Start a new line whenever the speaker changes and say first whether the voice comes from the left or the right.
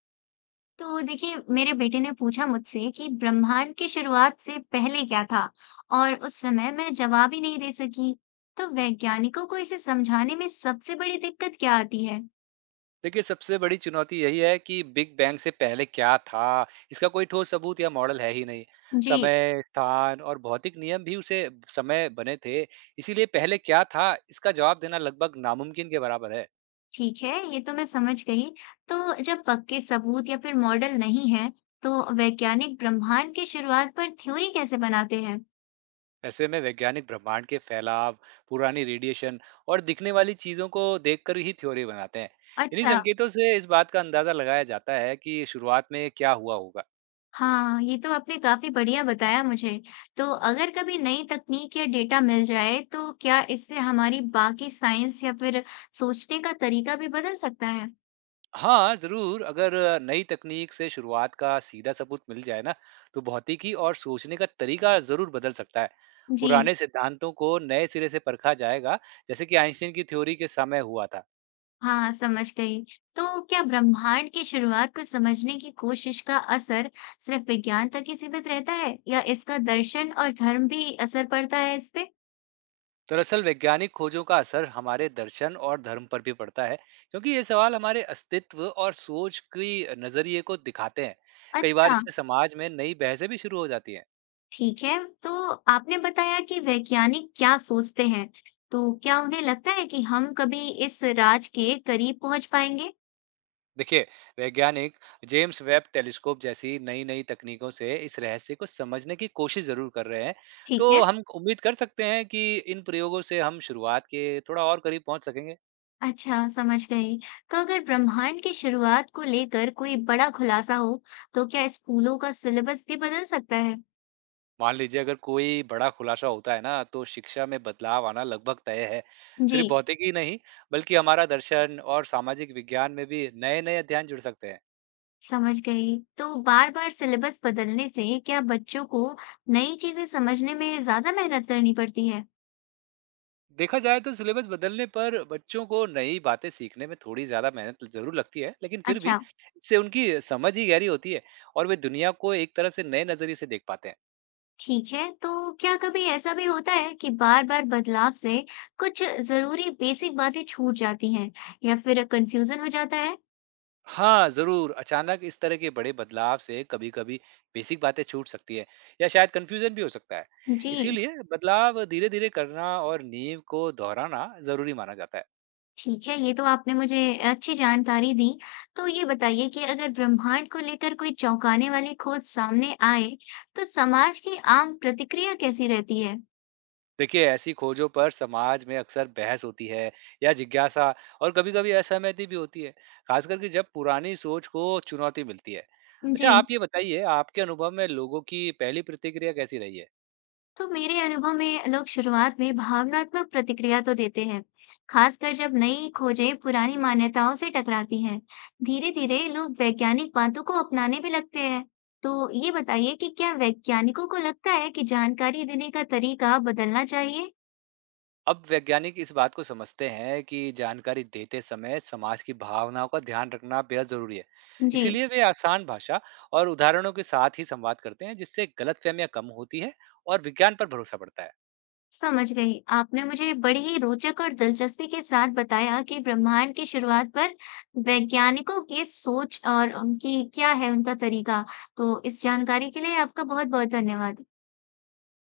left: तो देखिए, मेरे बेटे ने पूछा मुझसे कि ब्रह्मांड की शुरुआत से पहले क्या था। और उस समय मैं जवाब ही नहीं दे सकी। तो वैज्ञानिकों को इसे समझाने में सबसे बड़ी दिक्कत क्या आती है?
right: देखिए, सबसे बड़ी चुनौती यही है कि बिग बैंग से पहले क्या था, इसका कोई ठोस सबूत या मॉडल है ही नहीं।
left: जी।
right: समय, स्थान और भौतिक नियम भी उसे समय बने थे, इसीलिए पहले क्या था, इसका जवाब देना लगभग नामुमकिन के बराबर है।
left: ठीक है, ये तो मैं समझ गई। तो जब पक्के सबूत या फिर मॉडल नहीं है, तो वैज्ञानिक ब्रह्मांड की शुरुआत पर थ्योरी कैसे बनाते हैं?
right: ऐसे में वैज्ञानिक ब्रह्मांड के फैलाव, पुरानी रेडिएशन और दिखने वाली चीज़ों को देखकर ही थ्योरी बनाते हैं। इन्हीं
left: अच्छा।
right: संकेतों से इस बात का अंदाज़ा लगाया जाता है कि शुरुआत में क्या हुआ होगा।
left: हाँ, ये तो आपने काफ़ी बढ़िया बताया मुझे। तो अगर कभी नई तकनीक या डेटा मिल जाए, तो क्या इससे हमारी बाकी साइंस या फिर सोचने का तरीका भी बदल सकता है?
right: हाँ, ज़रूर, अगर नई तकनीक से शुरुआत का सीधा सबूत मिल जाए ना, तो भौतिकी और सोचने का तरीका ज़रूर बदल सकता है।
left: जी,
right: पुराने सिद्धांतों को नए सिरे से परखा जाएगा, जैसे कि आइंस्टीन की थ्योरी के समय हुआ था।
left: हाँ, समझ गई। तो क्या ब्रह्मांड की शुरुआत को समझने की कोशिश का असर सिर्फ विज्ञान तक ही सीमित रहता है, या इसका दर्शन और धर्म भी असर पड़ता है इस पे?
right: दरअसल वैज्ञानिक खोजों का असर हमारे दर्शन और धर्म पर भी पड़ता है, क्योंकि ये सवाल हमारे अस्तित्व और सोच की नज़रिए को दिखाते हैं। कई बार
left: अच्छा।
right: इससे समाज में नई बहसें भी शुरू हो जाती हैं।
left: ठीक है, तो आपने बताया कि वैज्ञानिक क्या सोचते हैं। तो क्या उन्हें लगता है कि हम कभी इस राज के करीब पहुंच पाएंगे?
right: देखिए, वैज्ञानिक जेम्स वेब टेलीस्कोप जैसी नई नई तकनीकों से इस रहस्य को समझने की कोशिश जरूर कर रहे हैं।
left: ठीक
right: तो
left: है।
right: हम उम्मीद कर सकते हैं कि इन प्रयोगों से हम शुरुआत के थोड़ा और करीब पहुंच सकेंगे।
left: अच्छा, समझ गई। तो अगर ब्रह्मांड की शुरुआत को लेकर कोई बड़ा खुलासा हो, तो क्या स्कूलों का सिलेबस भी बदल सकता है?
right: मान लीजिए, अगर कोई बड़ा खुलासा होता है ना, तो शिक्षा में बदलाव आना लगभग तय है।
left: जी।
right: सिर्फ भौतिकी ही नहीं, बल्कि हमारा दर्शन और सामाजिक विज्ञान में भी नए नए अध्ययन जुड़ सकते हैं।
left: समझ गई। तो बार बार सिलेबस बदलने से क्या बच्चों को नई चीजें समझने में ज्यादा मेहनत करनी पड़ती है?
right: देखा जाए तो सिलेबस बदलने पर बच्चों को नई बातें सीखने में थोड़ी ज्यादा मेहनत जरूर लगती है, लेकिन फिर भी
left: अच्छा।
right: इससे उनकी समझ ही गहरी होती है और वे दुनिया को एक तरह से नए नजरिए से देख पाते हैं।
left: ठीक है, तो क्या कभी ऐसा भी होता है कि बार बार बदलाव से कुछ जरूरी बेसिक बातें छूट जाती हैं या फिर कंफ्यूजन हो जाता है?
right: हाँ, जरूर, अचानक इस तरह के बड़े बदलाव से कभी कभी बेसिक बातें छूट सकती है या शायद कंफ्यूजन भी हो सकता है।
left: जी।
right: इसीलिए बदलाव धीरे धीरे करना और नींव को दोहराना जरूरी माना जाता है।
left: ठीक है, ये तो आपने मुझे अच्छी जानकारी दी। तो ये बताइए कि अगर ब्रह्मांड को लेकर कोई चौंकाने वाली खोज सामने आए, तो समाज की आम प्रतिक्रिया कैसी रहती है?
right: देखिए, ऐसी खोजों पर समाज में अक्सर बहस होती है या जिज्ञासा और कभी-कभी असहमति भी होती है, खासकर कि जब पुरानी सोच को चुनौती मिलती है।
left: जी।
right: अच्छा, आप ये बताइए, आपके अनुभव में लोगों की पहली प्रतिक्रिया कैसी रही है?
left: तो मेरे अनुभव में लोग शुरुआत में भावनात्मक प्रतिक्रिया तो देते हैं, खासकर जब नई खोजें पुरानी मान्यताओं से टकराती हैं। धीरे-धीरे लोग वैज्ञानिक बातों को अपनाने भी लगते हैं। तो ये बताइए कि क्या वैज्ञानिकों को लगता है कि जानकारी देने का तरीका बदलना चाहिए?
right: अब वैज्ञानिक इस बात को समझते हैं कि जानकारी देते समय समाज की भावनाओं का ध्यान रखना बेहद जरूरी है।
left: जी।
right: इसीलिए वे आसान भाषा और उदाहरणों के साथ ही संवाद करते हैं, जिससे गलतफहमियां कम होती है और विज्ञान पर भरोसा बढ़ता है।
left: समझ गई। आपने मुझे बड़ी ही रोचक और दिलचस्पी के साथ बताया कि ब्रह्मांड की शुरुआत पर वैज्ञानिकों की सोच और उनकी क्या है उनका तरीका। तो इस जानकारी के लिए आपका बहुत-बहुत धन्यवाद।